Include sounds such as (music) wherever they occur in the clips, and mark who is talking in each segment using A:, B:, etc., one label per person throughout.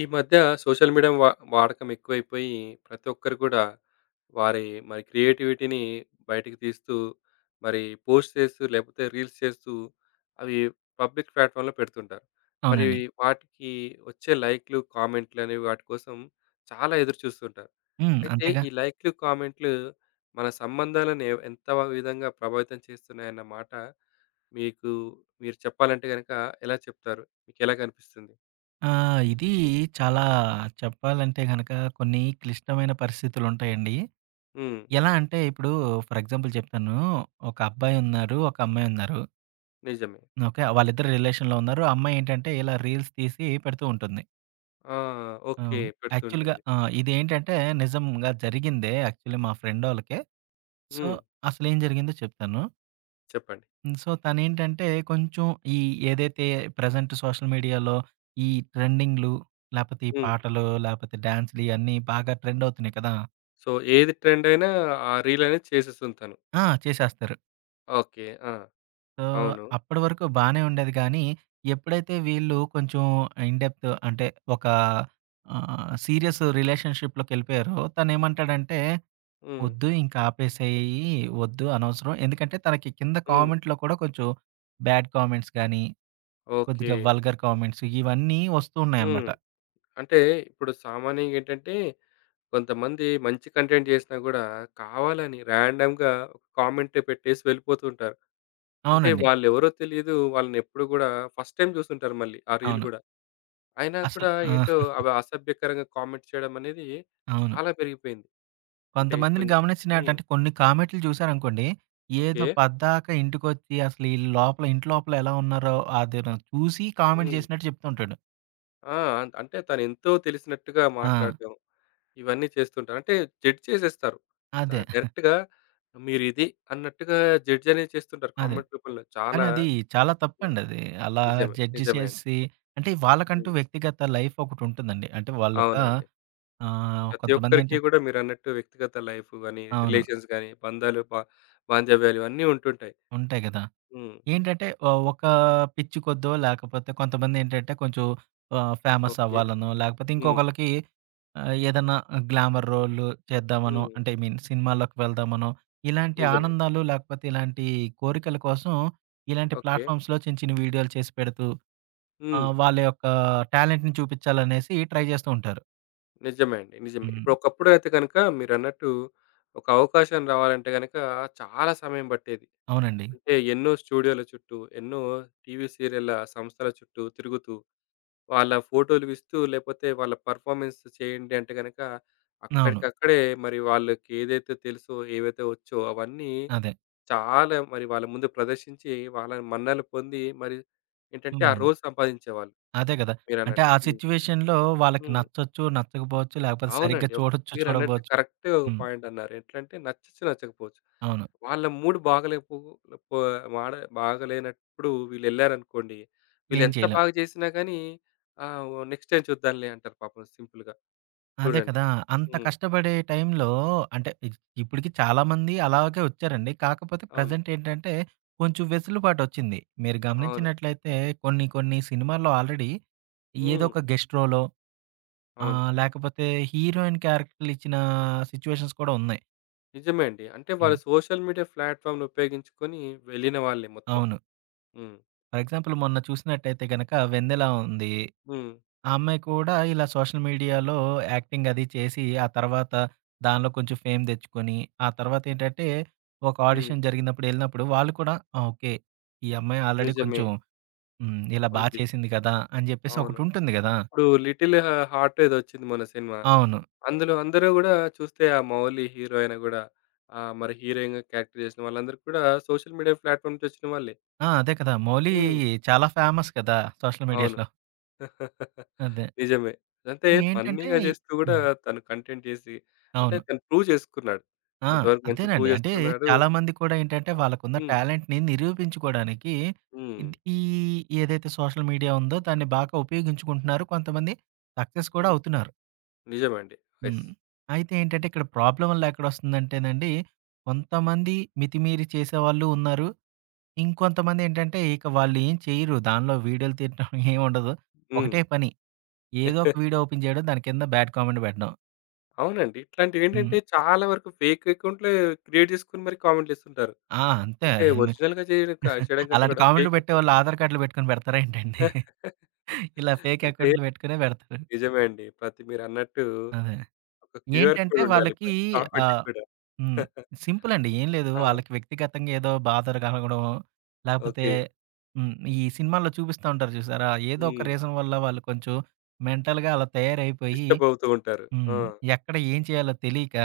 A: ఈ మధ్య social media వాడకం ఎక్కువైపోయి ప్రతి ఒక్కరు కూడా వారి మరి క్రియేటివిటీని బయటకు తీస్తూ మరి పోస్ట్ చేస్తూ లేకపోతే రీల్స్ చేస్తూ అవి పబ్లిక్ ప్లాట్ఫామ్లో పెడుతుంటారు. మరి
B: అవునండి.
A: వాటికి వచ్చే లైక్‌లు, కామెంట్‌లు అనేవి వాటి కోసం చాలా ఎదురు చూస్తుంటారు.
B: హ్మ్.
A: అయితే
B: అంతేగా.
A: ఈ లైక్‌లు, కామెంట్‌లు మన సంబంధాలను ఎంత విధంగా ప్రభావితం చేస్తున్నాయన్న మాట మీకు మీరు చెప్పాలంటే గనక ఎలా చెప్తారు? మీకెలా కనిపిస్తుంది?
B: ఇది చాలా చెప్పాలంటే గనక కొన్ని క్లిష్టమైన పరిస్థితులుంటాయండి.
A: హ్మ్.
B: ఎలా అంటే ఇప్పుడు ఫర్ ఎగ్జాంపుల్ చెప్తాను. ఒక అబ్బాయి ఉన్నారు. ఒక అమ్మాయి ఉన్నారు.
A: నిజమే.
B: ఓకే. వాళ్ళిద్దరు రిలేషన్‌లో ఉన్నారు. ఆ అమ్మాయి ఏంటంటే ఇలా రీల్స్ తీసి పెడుతూ ఉంటుంది.
A: ఆ!
B: ఆ!
A: ఓకే.
B: యాక్చువల్‌గా
A: పెడుతుంటుంది.
B: ఆ! ఇదేంటంటే నిజంగా జరిగిందే యాక్చువల్లీ మా ఫ్రెండోళ్ళకే. సో,
A: హ్మ్.
B: అసలేం జరిగిందో చెప్తాను.
A: చెప్పండి.
B: హ్మ్. సో, తనేంటంటే కొంచెం ఈ ఏదైతే ప్రెజెంట్ సోషల్ మీడియాలో ఈ ట్రెండింగ్‌లు, లేపోతే ఈ
A: హ్మ్.
B: పాటలు, లేపోతే డాన్స్‌లు ఇయన్నీ బాగా ట్రెండ్ అవుతున్నాయి కదా!
A: సో, ఏది ట్రెండ్ అయినా ఆ రీల్ అనేది చేసేస్తుంది తను.
B: ఆ! చేసేస్తారు.
A: ఓకే. ఆ!
B: సో,
A: అవును.
B: అప్పటి వరకు బానే ఉండేది గానీ, ఎప్పుడైతే వీళ్ళు కొంచెం ఇన్ డెప్త్ అంటే ఒక సీరియస్ రిలేషన్‌షిప్‌లోకెళ్ళిపోయారో తనేమంటాడంటే,
A: హ్మ్.
B: "ఒద్దు ఇంక ఆపేసేయి. ఒద్దు అనవసరం." ఎందుకంటే తనకి కింద
A: హ్మ్.
B: కామెంట్‌లో కూడా కొంచెం బ్యాడ్ కామెంట్స్ గాని
A: ఓకే.
B: కొద్దిగా వల్గర్ కామెంట్స్ ఇవన్నీ వస్తూ
A: హ్మ్.
B: ఉన్నాయన్నమాట.
A: అంటే ఇప్పుడు సామాన్యంగా ఏంటంటే కొంతమంది మంచి కంటెంట్ చేసినా గూడా కావాలని ర్యాండమ్‌గా ఒక కామెంట్ పెట్టేసి వెళ్ళిపోతుంటారు. అంటే
B: అవునండి.
A: వాళ్ళెవరో తెలీదు. వాళ్ళనెప్పుడు గూడా ఫస్ట్ టైమ్ చూసుంటారు మళ్ళీ ఆ రీల్
B: అవును.
A: గూడా. అయినా
B: అసలు
A: కూడా ఏంటో
B: ఆ!
A: అవి అసభ్యకరంగా కామెంట్ చేయడం అనేది
B: అవును.
A: చాలా పెరిగిపోయింది. అంటే
B: కొంతమందిని
A: కొన్ని
B: గమనించిన
A: హ్మ్.
B: ఏంటంటే కొన్ని కామెంట్లు చూసారనుకోండి,
A: ఓకే.
B: ఏదో పద్దాక ఇంటికొచ్చి అసలు ఈళ్ళు లోపల ఇంటి లోపల ఎలా ఉన్నారో అది చూసి కామెంట్
A: హ్మ్.
B: చేసినట్టు చెప్తుంటాడు.
A: ఆ! అంటే తనెంతో తెలిసినట్టుగా
B: ఆ!
A: మాట్లాడడం, ఇవన్నీ చేస్తుంటారు. అంటే జడ్జ్ చేసేస్తారు.
B: అదే.
A: డైరెక్ట్‌గా మీరిది అన్నట్టుగా జడ్జ్ అనేది చేస్తుంటారు
B: అదే.
A: కామెంట్ రూపంలో.
B: కానీ
A: చాలా
B: అది చాలా
A: ఆ!
B: తప్పండి అది. అలా
A: నిజమే.
B: జడ్జ్
A: నిజమే అండి.
B: చేసి అంటే వాళ్ళకంటూ
A: హ్మ్.
B: వ్యక్తిగత లైఫ్ ఒకటుంటుందండి. అంటే వాళ్ళొక
A: అవునండి. ప్రతి ఒక్కరికి
B: కొంతమందేంటంటే
A: గూడా మీరన్నట్టు వ్యక్తిగత లైఫ్ గాని,
B: అవును.
A: రిలేషన్స్ గాని, బంధాలు, బాంధవ్యాలు ఇవన్నీ ఉంటుంటాయి.
B: ఉంటాయి గదా!
A: హ్మ్.
B: ఏంటంటే ఒక పిచ్చి కొద్దో లేకపోతే కొంతమందేంటంటే కొంచెం ఫేమస్
A: ఓకే.
B: అవ్వాలనో, లేకపోతే
A: హ్మ్.
B: ఇంకొకళ్ళకి ఏదన్నా గ్లామర్ రోల్లు చేద్దామనో,
A: హ్మ్.
B: అంటే ఐ మీన్ సినిమాల్లోకి వెళ్దామనో, ఇలాంటి
A: నిజమే.
B: ఆనందాలు లేకపోతే ఇలాంటి కోరికల కోసం ఇలాంటి
A: ఓకే.
B: ప్లాట్‌ఫామ్స్‌లో చిన్న చిన్న వీడియోలు చేసి పెడుతూ
A: హ్మ్.
B: వాళ్ళ యొక్క టాలెంట్‌ని చూపిచ్చాలనేసి ట్రై జేస్తూ ఉంటారు.
A: నిజమే అండి. నిజమే.
B: హ్మ్.
A: ఇప్పుడు ఒకప్పుడు అయితే గనక మీరన్నట్టు ఒక అవకాశం రావాలంటే గనక చాలా సమయం పట్టేది.
B: అవునండి.
A: అంటే ఎన్నో స్టూడియోల చుట్టూ, ఎన్నో టీవీ సీరియల్ల సంస్థల చుట్టూ తిరుగుతూ, వాళ్ళ ఫోటోలు ఇస్తూ లేకపోతే వాళ్ళ పెర్ఫార్మన్స్ చేయండి అంటే గనక
B: అవును.
A: అక్కడికక్కడే మరి వాళ్ళకి ఏదైతే తెలుసో, ఏవైతే వచ్చో అవన్నీ
B: అదే.
A: చాలా మరి వాళ్ళ ముందు ప్రదర్శించి వాళ్ళని మన్ననలు పొంది మరి ఏంటంటే ఆ
B: హ్మ్.
A: రోజు సంపాదించేవాళ్ళు
B: అదే గదా! అంటే
A: మీరన్నట్టు.
B: ఆ సిట్యుయేషన్‌లో వాళ్ళకి
A: హ్మ్.
B: నచ్చొచ్చు, నచ్చకపోవచ్చు, లేకపోతే సరిగ్గా
A: అవునండి. ఓకే.
B: చూడొచ్చు,
A: మీరన్నట్టు
B: చూడకపోవచ్చు.
A: కరెక్టే ఒక
B: హ్మ్.
A: పాయింట్ అన్నారు. ఎట్లంటే నచ్చచ్చు, నచ్చకపోవచ్చు.
B: అవును.
A: వాళ్ళ మూడ్ బాగలేపు పో మాడ బాగలేనప్పుడు వీళ్ళెళ్లారనుకోండి,
B: ఏం
A: వీళ్ళెంత
B: చేయలేం.
A: బాగా చేసినా గానీ ఓ నెక్స్ట్ టైమ్ చూద్దాంలే అంటారు పాపం సింపుల్‌గా.
B: అదే
A: చూడండి.
B: కదా! అంత
A: హ్మ్.
B: కష్టపడే టైంలో అంటే ఇప్పటికి చాలామంది అలాగే వచ్చారండి. కాకపోతే
A: అవును.
B: ప్రెజెంట్ ఏంటంటే కొంచెం వెసులుబాటొచ్చింది. మీరు
A: అవును.
B: గమనించినట్లయితే కొన్ని కొన్ని సినిమాల్లో ఆల్రెడీ ఏదో
A: హ్మ్.
B: ఒక గెస్ట్ రోలో
A: అవును.
B: లేకపోతే హీరోయిన్ క్యారెక్టర్‌లు ఇచ్చిన సిట్యుయేషన్స్ కూడా ఉన్నాయి.
A: నిజమే అండి. అంటే వాళ్ళు
B: హ్మ్.
A: సోషల్ మీడియా ప్లాట్‌ఫామ్‌ని ఉపయోగించుకొని వెళ్ళిన వాళ్ళే మొత్తం.
B: అవును.
A: హ్మ్.
B: ఫర్ ఎగ్జాంపుల్ మొన్న చూసినట్టయితే గనక 'వెన్నెల' ఉంది.
A: హ్మ్.
B: ఆ అమ్మాయి కూడా ఇలా సోషల్ మీడియాలో యాక్టింగ్ అది చేసి, ఆ తర్వాత దానిలో కొంచెం ఫేమ్ తెచ్చుకొని, ఆ తర్వాతేంటంటే ఒక
A: హ్మ్.
B: ఆడిషన్ జరిగినప్పుడు ఎళ్ళినప్పుడు వాళ్ళు కూడా ఆ! ఓకే. ఈ అమ్మాయి ఆల్రెడీ
A: నిజమే.
B: కొంచెం హ్మ్. ఇలా బా
A: ఉంది.
B: చేసింది కదా! అని చెప్పేసి
A: అవును.
B: ఒకటుంటుంది గదా!
A: ఇప్పుడు 'లిటిల్ హార్ట్' ఏదో వచ్చింది మొన్న సినిమా.
B: అవును.
A: అందులో అందరూ గూడా చూస్తే ఆ 'మౌలి' హీరో అయినా గూడా మరి హీరోయిన్‌గా క్యారెక్టర్ చేసిన వాళ్ళందరూ కూడా సోషల్ మీడియా ప్లాట్‌ఫార్మ్ నుంచి వచ్చిన వాళ్ళే.
B: ఆ! అదే కదా! మౌలి
A: హ్మ్.
B: చాలా ఫేమస్ కదా! సోషల్
A: అవును.
B: మీడియాలో.
A: (laughs)
B: అదే.
A: నిజమే. అంటే
B: సో, ఏంటంటే
A: ఫన్నీగా చేస్తూ గూడా
B: హ్మ్.
A: తను కంటెంట్ చేసి అంటే
B: అవును.
A: తను ప్రూవ్ చేసుకున్నాడు.
B: ఆ!
A: కొంతవరకు మంచి ప్రూవ్
B: అదేనండి. అంటే
A: చేసుకున్నాడు.
B: చాలామంది కూడా ఏంటంటే వాళ్ళకున్న
A: హ్మ్.
B: టాలెంట్‌ని నిరూపించుకోవడానికి
A: హ్మ్.
B: ఇద్ ఈ ఏదైతే సోషల్ మీడియా ఉందో దాన్ని బాగా ఉపయోగించుకుంటున్నారు. కొంతమంది సక్సెస్ కూడా
A: హ్మ్.
B: అవుతున్నారు.
A: నిజమే అండి. యెస్.
B: హ్మ్. అయితే ఏంటంటే ఇక్కడ ప్రాబ్లమ్ వల్ల ఎక్కడొస్తుందంటేనండి కొంతమంది మితిమీరి చేసేవాళ్ళు ఉన్నారు. ఇంకొంతమంది ఏంటంటే ఇక వాళ్ళు ఏం చేయరు. దానిలో వీడియోలు తీయటం (laughs) ఏమి ఉండదు.
A: హ్మ్.
B: ఒకటే పని ఏదో ఒక
A: (laughs)
B: వీడియో ఓపెన్ చేయడం దాని కింద బ్యాడ్ కామెంట్ పెట్టడం.
A: అవునండి. ఇట్లాంటివేంటంటే
B: హ్మ్.
A: చాలా వరకు ఫేక్ అకౌంట్‌లే క్రియేట్ చేసుకొని మరి కామెంట్‌లేస్తుంటారు.
B: ఆ! అంతే.
A: అంటే ఒరిజినల్‌గా చేయడం చేయడం కంటే
B: అలాంటి
A: కూడా
B: కామెంట్లు
A: ఫేక్ అకౌంట్
B: పెట్టేవాళ్ళు ఆధార్ కార్డ్‌లు పెట్టుకొని పెడతారా ఏంటండి?
A: (laughs)
B: ఇలా ఫేక్
A: అంటే
B: అకౌంట్లు పెట్టుకునే పెడతారు.
A: నిజమే అండి. ప్రతి మీరన్నట్టు
B: అదే.
A: ఒక క్యూఆర్
B: ఏంటంటే
A: కోడ్ ఉండాలి
B: వాళ్ళకి
A: ప్రతి కామెంట్‌కి
B: ఆహ్,
A: కూడా.
B: హ్మ్.
A: (laughs)
B: సింపుల్ అండి. ఏం లేదు.
A: ఆ!
B: వాళ్ళకి వ్యక్తిగతంగా ఏదో బాధలు కలగడం, లేకపోతే
A: ఓకే.
B: హ్మ్. ఈ సినిమాల్లో చూపిస్తా ఉంటారు చూసారా? ఏదో ఒక
A: హ్మ్.
B: రీజన్ వల్ల వాళ్ళు కొంచెం మెంటల్‌గా అలా తయారైపోయి
A: డిస్టర్బ్ అవుతూ ఉంటారు. ఆ!
B: హ్మ్. ఎక్కడ ఏం చేయాలో తెలియక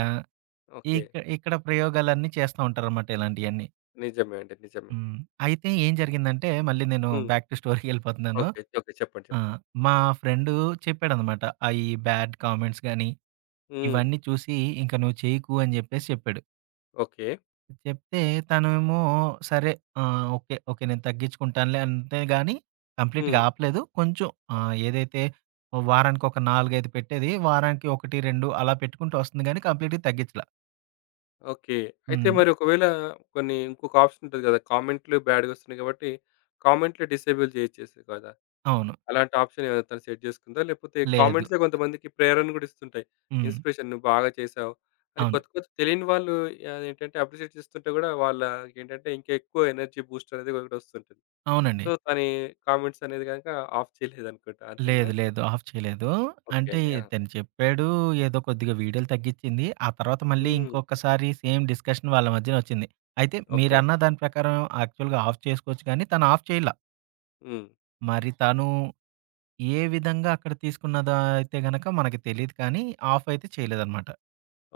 A: ఓకే.
B: ఇక్కడ ప్రయోగాలన్నీ చేస్తా ఉంటారనమాట ఇలాంటియన్నీ.
A: నిజమే అండి. నిజమే.
B: హ్మ్. అయితే ఏం జరిగిందంటే మళ్ళీ నేను
A: హ్మ్.
B: బ్యాక్ టు స్టోరీకెళ్ళిపోతున్నాను.
A: ఓకే. ఓకే. చెప్పండి.
B: ఆ!
A: చెప్పండి.
B: మా ఫ్రెండు చెప్పాడనమాట. ఆ! ఈ బ్యాడ్ కామెంట్స్ గాని,
A: హ్మ్.
B: ఇవన్నీ చూసి ఇంక నువ్వు చేయకు అని జెప్పేసి చెప్పాడు.
A: ఓకే.
B: చెప్తే తనేమో సరే ఓకే. ఓకే. నేను తగ్గించుకుంటానులే అంతేగాని కంప్లీట్‌గా
A: హ్మ్.
B: ఆపలేదు. కొంచెం ఏదైతే వారానికి ఒక 4, 5 పెట్టేది వారానికి 1, 2 అలా పెట్టుకుంటూ వస్తుంది గానీ కంప్లీట్‌గా తగ్గించలా.
A: ఓకే. అయితే
B: హ్మ్.
A: మరి ఒకవేళ కొన్ని ఇంకొక ఆప్షన్ ఉంటది కదా! కామెంట్‌లు బ్యాడ్‌గొస్తున్నాయి కాబట్టి కామెంట్‌లు డిసేబుల్ చేయొచ్చేసి కదా!
B: అవును.
A: అలాంటి ఆప్షన్ ఏమైనా తను సెట్ చేసుకుందా? లేపోతే
B: లేదు.
A: కామెంట్సే కొంతమందికి ప్రేరణ గూడా ఇస్తుంటాయి.
B: హ్మ్.
A: ఇన్‌స్పిరేషన్ నువ్వు బాగా చేశావు అని
B: అవును.
A: కొత్త కొత్త తెలియని వాళ్ళు అదేంటంటే అప్రిషియేట్ చేస్తుంటే గూడా వాళ్ళకేంటంటే ఇంకా ఎక్కువ ఎనర్జీ బూస్ట్ అనేది ఒకటి వస్తుంటుంది.
B: అవునండి.
A: సో, తని కామెంట్స్ అనేది గనుక ఆఫ్ చేయలేదనుకుంటా. అంతేనా?
B: లేదు. లేదు. ఆఫ్ చేయలేదు.
A: ఓకే
B: అంటే
A: అండి. ఆ!
B: తను చెప్పాడు. ఏదో కొద్దిగా వీడియోలు తగ్గిచ్చింది. ఆ తర్వాత మళ్ళీ
A: హ్మ్.
B: ఇంకొకసారి సేమ్ డిస్కషన్ వాళ్ళ మధ్యన వచ్చింది. అయితే
A: ఓకే.
B: మీరన్న దాని ప్రకారం యాక్చువల్‌గా ఆఫ్ చేసుకోవచ్చు కానీ తను ఆఫ్ చేయలా.
A: హ్మ్.
B: మరి తను ఏ విధంగా అక్కడ తీసుకున్నదా అయితే గనక మనకు తెలీదు కానీ ఆఫ్ అయితే చేయలేదనమాట.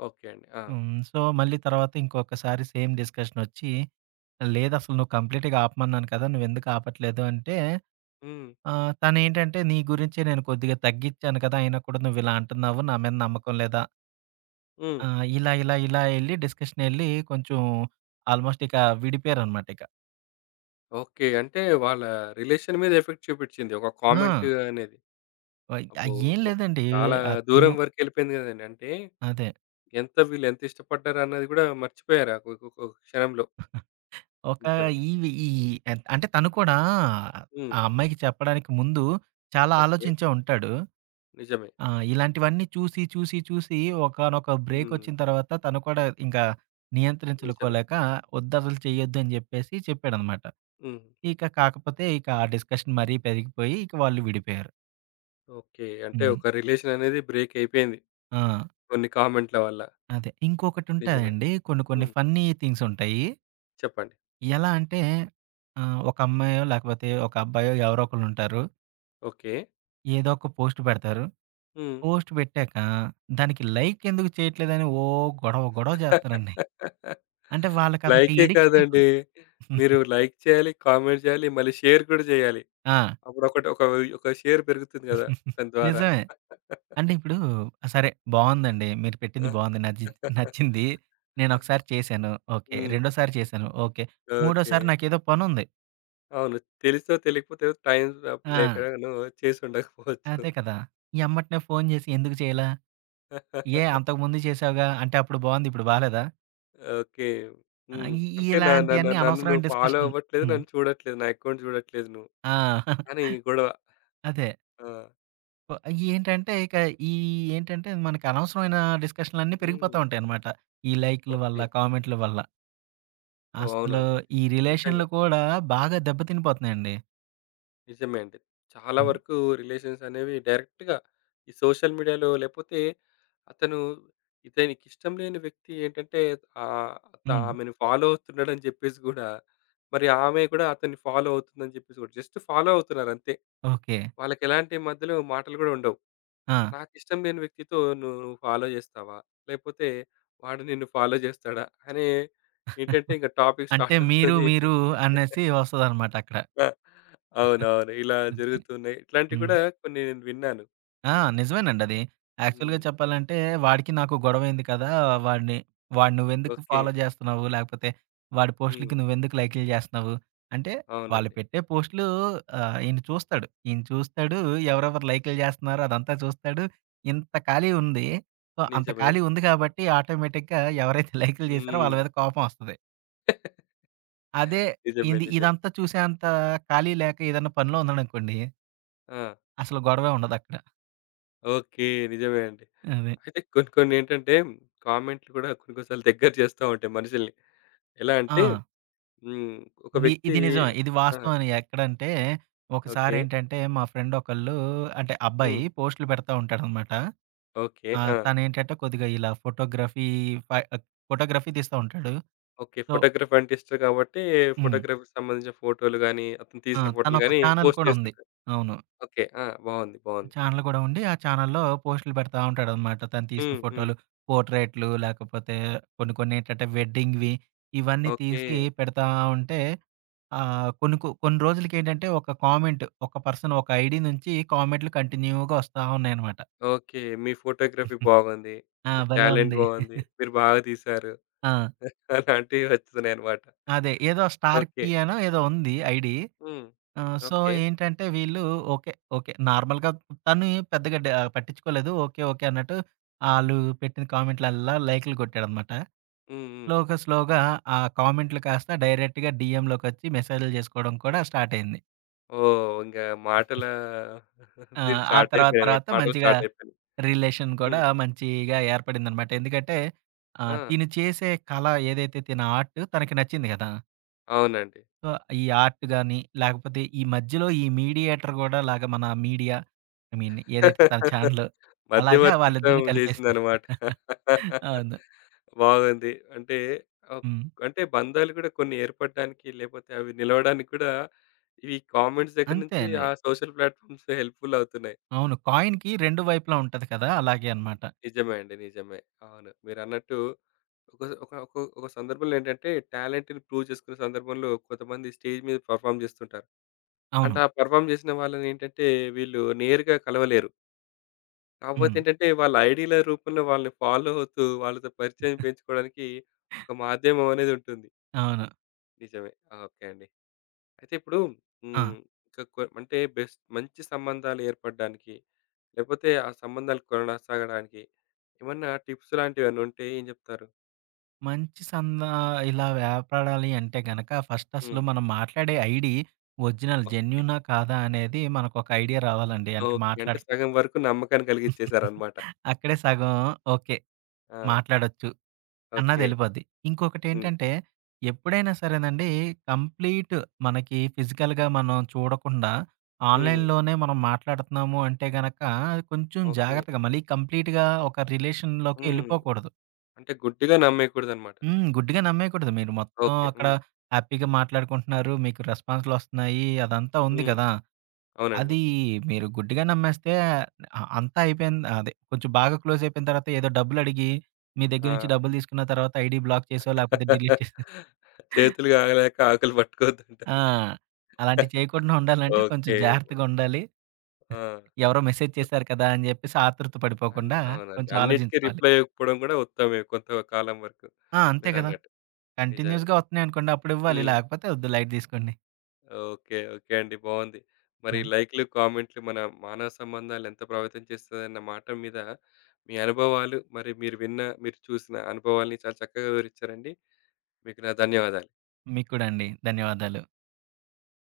A: ఓకే అండి. ఆ!
B: హ్మ్. సో, మళ్ళీ తర్వాత ఇంకొకసారి సేమ్ డిస్కషన్ వచ్చి లేదసలు నువ్వు కంప్లీట్‌గా ఆపమన్నాను కదా! నువ్వెందుకు ఆపట్లేదు అంటే
A: హ్మ్.
B: ఆ! తనేంటంటే, నీ గురించి నేను కొద్దిగా తగ్గిచ్చాను కదా! అయినా కూడా నువ్విలా అంటున్నావు. నా మీద నమ్మకం లేదా?
A: హ్మ్.
B: ఇలా, ఇలా, ఇలా ఎళ్లి డిస్కషనెళ్లి కొంచెం ఆల్‌మోస్ట్ ఇక విడిపోయారనమాట ఇక.
A: ఓకే. అంటే వాళ్ళ రిలేషన్ మీద ఎఫెక్ట్ చూపిచ్చింది. ఒక
B: ఆ!
A: కామెంట్ అనేది. అబ్బో!
B: ఏం
A: అబ్బో!
B: లేదండి.
A: చాలా
B: ఆ
A: దూరం
B: తిను
A: వరకెళ్ళిపోయింది గదండీ. అంటే
B: అదే.
A: ఎంత వీళ్ళు ఎంత ఇష్టపడ్డారన్నది గూడా మర్చిపోయారు ఆ ఒక ఒక క్షణంలో.
B: ఒక
A: నిజమే.
B: ఈవి ఈ ఎన్ అంటే తను కూడా
A: హ్మ్.
B: ఆ అమ్మాయికి చెప్పడానికి ముందు చాలా
A: ఓకే.
B: ఆలోచించే ఉంటాడు.
A: నిజమే.
B: ఆ! ఇలాంటివన్నీ చూసి, చూసి, చూసి ఒకానొక
A: హ్మ్.
B: బ్రేకొచ్చిన తర్వాత తను కూడా ఇంకా
A: నిజమే.
B: నియంత్రించుకోలేక వద్దసలు చెయ్యొద్దని జెప్పేసి చెప్పాడనమాట.
A: హ్మ్.
B: ఇక కాకపోతే ఇక ఆ డిస్కషన్ మరీ పెరిగిపోయి ఇక వాళ్ళు విడిపోయారు.
A: ఓకే. అంటే
B: హ్మ్.
A: ఒక రిలేషన్ అనేది బ్రేక్ అయిపోయింది.
B: ఆ!
A: కొన్ని కామెంట్‌ల వల్ల.
B: అదే.
A: నిజమే.
B: ఇంకొకటుంటదండి. కొన్ని కొన్ని
A: హ్మ్.
B: ఫన్నీ థింగ్స్ ఉంటాయి.
A: చెప్పండి.
B: ఎలా అంటే ఒక అమ్మాయో లేకపోతే ఒక అబ్బాయో ఎవరో ఒకళ్ళుంటారు.
A: ఓకే.
B: ఏదో ఒక పోస్ట్ పెడతారు.
A: హ్మ్.
B: పోస్ట్ పెట్టాక దానికి లైక్ ఎందుకు చేయట్లేదని ఓ గొడవ గొడవ చేస్తారండి.
A: (laughs)
B: అంటే వాళ్ళకదొక
A: లైకే
B: ఎడిక్షన్
A: కాదండి.
B: అయిపోద్ది.
A: మీరు లైక్ చేయాలి, కామెంట్ చేయాలి, మళ్ళీ షేర్ కూడా చేయాలి.
B: ఆ!
A: అప్పుడు ఒక ఒక షేర్ పెరుగుతుంది గదా! దాని ద్వారా.
B: నిజమే. అంటే ఇప్పుడు సరే బావుందండి. మీరు పెట్టింది బావుంది. నచ్చి
A: (laughs)
B: నచ్చింది. నేనొకసారి చేశాను. ఓకే.
A: హ్మ్.
B: రెండోసారి చేశాను. ఓకే.
A: ఓకే.
B: మూడోసారి నాకేదో పనుంది.
A: అవును. తెలిసో తెలియకపోతే టైమ్
B: ఆ!
A: లేకనో చేసి
B: ఆ!
A: ఉండకపోవచ్చు.
B: అదే కదా! ఎంబటనే ఫోను జేసి ఎందుకు చేయలా? ఏ అంతకుముందు చేసావుగా? అంటే అప్పుడు బావుంది. ఇప్పుడు బాలేదా?
A: ఓకే.
B: ఆహ్,
A: హ్మ్.
B: ఇ
A: అంటే న న న
B: ఇలాంటియన్నీ
A: నన్ను
B: అనవసరమైన
A: నువ్వు ఫాలో
B: డిస్కషన్ (laughs)
A: అవ్వట్లేదు.
B: హ్మ్.
A: నన్ను చూడట్లేదు. నా అకౌంట్ చూడట్లేదు నువ్వు
B: ఆ!
A: అని గొడవ.
B: అదే.
A: ఆ!
B: ఒ ఏంటంటే ఇక ఈ ఏంటంటే మనకి అనవసరమైన డిస్కషన్‌లన్నీ పెరిగిపోతా
A: హ్మ్.
B: ఉంటాయన్నమాట. ఈ లైకుల వల్ల,
A: ఓకే.
B: కామెంట్‌ల వల్ల.
A: ఓహ్!
B: అసలు
A: అవునండి.
B: ఈ
A: నిజంగా.
B: రిలేషన్‌లు కూడా బాగా దెబ్బ తినిపోతున్నాయండి.
A: నిజమే అండి. చాలా
B: హ్మ్.
A: వరకు రిలేషన్స్ అనేవి డైరెక్ట్‌గా ఈ సోషల్ మీడియాలో లేపోతే అతను ఇతనికిష్టం లేని వ్యక్తి ఏంటంటే ఆహ్, త
B: హ్మ్.
A: ఆమెను ఫాలో అవుతున్నాడని జెప్పేసి గూడా మరి ఆమె కూడా అతన్ని ఫాలో అవుతుందని జెప్పేసి గూడా జస్ట్ ఫాలో అవుతున్నారంతే.
B: ఓకే.
A: వాళ్ళకెలాంటి మధ్యలో మాటలు గూడా ఉండవు.
B: ఆ!
A: నాకిష్టం లేని వ్యక్తితో నువ్వు ఫాలో జేస్తావా? లేపోతే వాడు నిన్ను ఫాలో జేస్తాడా? అనే ఏంటంటే ఇంక టాపిక్
B: అంటే
A: స్టార్ట్
B: మీరు,
A: అవుతుంది.
B: మీరు అనేసి వస్తదనమాట అక్కడ.
A: ఆ! అవునవును. ఇలా
B: ఓకే.
A: జరుగుతున్నాయి. ఇట్లాంటివి
B: హ్మ్.
A: కూడా కొన్ని నేను విన్నాను.
B: ఆ! నిజమేనండి అది. యాక్చువల్‌గా
A: హ్మ్.
B: చెప్పాలంటే వాడికి నాకు గొడవైంది కదా! వాడిని వాడు నువ్వెందుకు
A: ఓకే.
B: ఫాలో చేస్తున్నావు? లేకపోతే వాడి
A: హ్మ్.
B: పోస్ట్‌లకి నువ్వెందుకు లైకులు చేస్తున్నావు? అంటే వాళ్ళు
A: అవునండి.
B: పెట్టే పోస్ట్‌లు ఈయన చూస్తాడు. ఈయన చూస్తాడు. ఎవరెవరు లైకులు చేస్తున్నారో అదంతా చూస్తాడు. ఇంత ఖాళీ ఉంది. సో, అంత
A: నిజమే.
B: ఖాళీ ఉంది కాబట్టి ఆటోమేటిక్‌గా ఎవరైతే లైకులు చేశారో
A: హ్మ్.
B: వాళ్ళ మీద కోపం వస్తది. అదే
A: నిజమే. నిజమే.
B: ఇదంతా చూసేంత ఖాళీ లేక ఏదైనా పనిలో ఉన్నాడనుకోండి.
A: ఆ!
B: అసలు గొడవే ఉండదక్కడ.
A: ఓకే. నిజమే అండి.
B: అదే.
A: అయితే కొన్ని కొన్ని ఏంటంటే కామెంట్‌లు కూడా కొన్ని కొన్ని సార్లు దగ్గర చేస్తా ఉంటాయి మనుషుల్ని. ఎలా
B: ఆ!
A: అంటే హ్మ్. ఒక వ్యక్తి
B: ఇది నిజమే. ఇది
A: ఆ!
B: వాస్తవం. అని ఎక్కడంటే,
A: ఓకే.
B: ఒకసారేంటంటే మా ఫ్రెండ్ ఒకళ్ళు అంటే
A: హ్మ్.
B: అబ్బాయి పోస్టులు పెడతా ఉంటాడనమాట.
A: ఓకే. ఆ!
B: తనేంటంటే కొద్దిగా ఇలా ఫై ఫోటోగ్రఫీ తీస్తా ఉంటాడు.
A: ఓకే.
B: సో
A: ఫోటోగ్రఫీ అంటే ఇష్టం కాబట్టి
B: హ్మ్.
A: ఫోటోగ్రఫీకి సంబంధించిన ఫోటోలు గాని, అతను
B: ఆ!
A: తీసిన ఫోటోలు
B: తనొక
A: గాని
B: ఛానెల్
A: పోస్ట్
B: కూడా ఉంది.
A: చేస్తుంటారు.
B: అవును.
A: ఓకే. ఆ! బాగుంది. బాగుంది.
B: ఛానెల్ గూడా ఉండి, ఆ ఛానెల్‌లో పోస్టులు పెడతా ఉంటాడనమాట. తను తీసిన
A: హ్మ్. హ్మ్.
B: ఫోటోలు, పోర్ట్రేట్లు లేకపోతే కొన్ని కొన్నేంటంటే వెడ్డింగ్‌వి ఇవన్నీ
A: ఓకే.
B: తీసి పెడతా ఉంటే కొన్ని కొన్ని రోజులకేంటంటే ఒక కామెంట్ ఒక పర్సన్ ఒక ఐడీ నుంచి కామెంట్‌లు కంటిన్యూ‌గా వస్తా ఉన్నాయనమాట.
A: ఓకే. మీ ఫోటోగ్రఫీ బాగుంది.
B: ఆ!
A: మీ
B: భలే
A: టాలెంట్
B: ఉంది.
A: బాగుంది. మీరు బాగా తీశారు.
B: ఆ!
A: (laughs) అలాంటివి వస్తున్నాయన్నమాట.
B: అదే ఏదో స్టార్
A: ఓకే.
B: కీ అనో ఏదో ఉంది ఐడీ.
A: హ్మ్.
B: So,
A: okay.
B: ఏంటంటే వీళ్ళు ఓకే. ఓకే. నార్మల్‌గా తను పెద్దగా పట్టించుకోలేదు. ఓకే. ఓకే. అన్నట్టు ఆళ్ళు పెట్టిన కామెంట్‌లల్లా లైకులు కొట్టాడనమాట.
A: హ్మ్. హ్మ్.
B: స్లోగా, స్లోగా ఆ కామెంట్లు కాస్త డైరెక్ట్‌గా డీఎంలోకొచ్చి మెసేజ్‌లు జేసుకోవడం కూడా స్టార్ట్ అయింది.
A: ఓహ్! ఇంగా మాటల (laughs)
B: ఆ!
A: దీని
B: ఆ
A: స్టార్ట్
B: తర్వాత,
A: అయిపోయాయన్నమాట.
B: తర్వాత
A: మాటలు
B: మంచిగా
A: స్టార్ట్ అయిపోయినాయి.
B: రిలేషన్ కూడా
A: హ్మ్.
B: మంచిగా ఏర్పడిందనమాట. ఎందుకంటే
A: ఆ!
B: తిను చేసే కళ ఏదైతే తిన ఆర్ట్ తనకి నచ్చింది గదా!
A: అవునండి.
B: సో, ఈ ఆర్ట్ గాని, లేకపోతే ఈ మధ్యలో ఈ మీడియేటర్ గూడా లాగా మన మీడియా ఐ మీన్ ఏదైతే తన
A: (laughs)
B: ఛానెల్ అలాగా
A: మధ్యవర్తిత్వం
B: వాళ్ళిద్దరిని కలిపేసింది.
A: జేసిందనమాట. (laughs)
B: అవును.
A: బాగుంది. అంటే ఆహ్,
B: హ్మ్.
A: అంటే బంధాలు గూడా కొన్ని ఏర్పడడానికి లేపోతే అవి నిలవడానికి కూడా ఈ కామెంట్స్ దగ్గర
B: అంతే
A: నుంచి ఆ
B: అండి.
A: సోషల్ ప్లాట్‌ఫార్మ్స్ హెల్ప్‌ఫుల్ అవుతున్నాయి.
B: అవును. కాయిన్‌కి 2 వైపులా ఉంటది కదా! అలాగే అనమాట.
A: నిజమే అండి. నిజమే. అవును. మీరన్నట్టు ఒక ఒక ఒక ఒక సందర్భంలో ఏంటంటే టాలెంట్‌ని ప్రూవ్ చేసుకునే సందర్భంలో కొంతమంది స్టేజ్ మీద పెర్ఫార్మ్ జేస్తుంటారు.
B: అవును.
A: అట్లా పెర్ఫార్మ్ జేసిన వాళ్ళని ఏంటంటే వీళ్ళు నేరుగా కలవలేరు. కాకపోతే
B: హ్మ్.
A: ఏంటంటే వాళ్ళ ఐడీల రూపంలో వాళ్ళని ఫాలో అవుతూ వాళ్ళతో పరిచయం పెంచుకోవడానికి ఒక మాధ్యమం అనేది ఉంటుంది.
B: అవును.
A: నిజమే. ఆ! ఓకే అండి. అయితే ఇప్పుడు
B: ఆ!
A: హ్మ్. ఇంకా అంటే బెస్ట్ మంచి సంబంధాలు ఏర్పడడానికి, లేకపోతే ఆ సంబంధాలు కొనసాగడానికి ఏమన్నా టిప్స్ లాంటివేమన్నా ఉంటే ఏం చెప్తారు?
B: మంచి సందా ఇలా ఏర్పడాలి అంటే గనక ఫస్ట్ అసలు
A: హ్మ్.
B: మనం మాట్లాడే ఐడీ ఒరిజినల్
A: ఓకే.
B: జెన్యూనా? కాదా? అనేది మనకొక ఐడియా రావాలండి. అంటే
A: ఓకే. అంటే సగం వరకు నమ్మకాన్ని కలిగించేసారన్నమాట.
B: అక్కడే సగం ఓకే.
A: ఆ!
B: మాట్లాడొచ్చు
A: ఓకే.
B: అన్నదెళ్ళిపోద్ది.
A: హ్మ్.
B: ఇంకొకటేంటంటే ఎప్పుడైనా సరేనండి కంప్లీట్ మనకి ఫిజికల్‌గా మనం చూడకుండా
A: హ్మ్.
B: ఆన్‌లైన్‌లోనే మనం మాట్లాడుతున్నాము అంటే గనక కొంచెం
A: ఓకే.
B: జాగ్రత్తగా మళ్ళీ కంప్లీట్‌గా ఒక రిలేషన్‌లోకి
A: హ్మ్.
B: ఎళ్ళిపోకూడదు.
A: అంటే గుడ్డిగా నమ్మేయకూడదన్నమాట.
B: హ్మ్. గుడ్డిగా నమ్మేయకూడదు. మీరు మొత్తం
A: ఓకే.
B: అక్కడ
A: హ్మ్.
B: హ్యాపీగా మాట్లాడుకుంటున్నారు. మీకు రెస్పాన్స్‌లొస్తున్నాయి. అదంతా ఉంది
A: హ్మ్.
B: కదా!
A: అవునండి.
B: అది మీరు గుడ్డిగా నమ్మేస్తే అంతా అయిపోయింది అదే కొంచెం బాగా క్లోజ్ అయిపోయిన తర్వాత ఏదో డబ్బులడిగి మీ దగ్గర
A: ఆ!
B: నుంచి డబ్బులు తీసుకున్న తర్వాత ఐడీ బ్లాక్ చేసో లేకపోతే డిలీట్ చేసో
A: చేతులు కాగలేక ఆకులు
B: ఆ!
A: పట్టుకోవద్దంటారు.
B: అలాంటివి చేయకుండా ఉండాలంటే కొంచెం
A: ఓకే.
B: జాగ్రత్తగా ఉండాలి.
A: ఆ!
B: ఎవరో మెసేజ్ చేశారు కదా! అని జెప్పేసి ఆతృత పడిపోకుండా
A: అవునండి.
B: కొంచెం
A: అన్నిటికి
B: ఆలోచించుకోవాలి.
A: రిప్లై ఇవ్వకపోవడం కూడా ఉత్తమే కొంతకాలం వరకు
B: ఆ! అంతే కదా!
A: మీరన్నట్టు. నిజమే.
B: కంటిన్యూస్‌గా వస్తున్నాయనుకోండి అప్పుడివ్వాలి.
A: హ్మ్.
B: లేకపోతే వద్దు లైట్ తీసుకోండి.
A: ఓకే. ఓకే అండి. బావుంది. మరి
B: ఆ!
A: లైక్‌లు, కామెంట్‌లు మన మానవ సంబంధాలను ఎంత ప్రభావితం చేస్తదన్న మాట మీద మీ అనుభవాలు, మరి మీరు విన్న, మీరు చూసిన అనుభవాల్ని చాలా చక్కగా వివరించారండి. మీకు నా ధన్యవాదాలు.
B: మీకు కూడా అండి. ధన్యవాదాలు.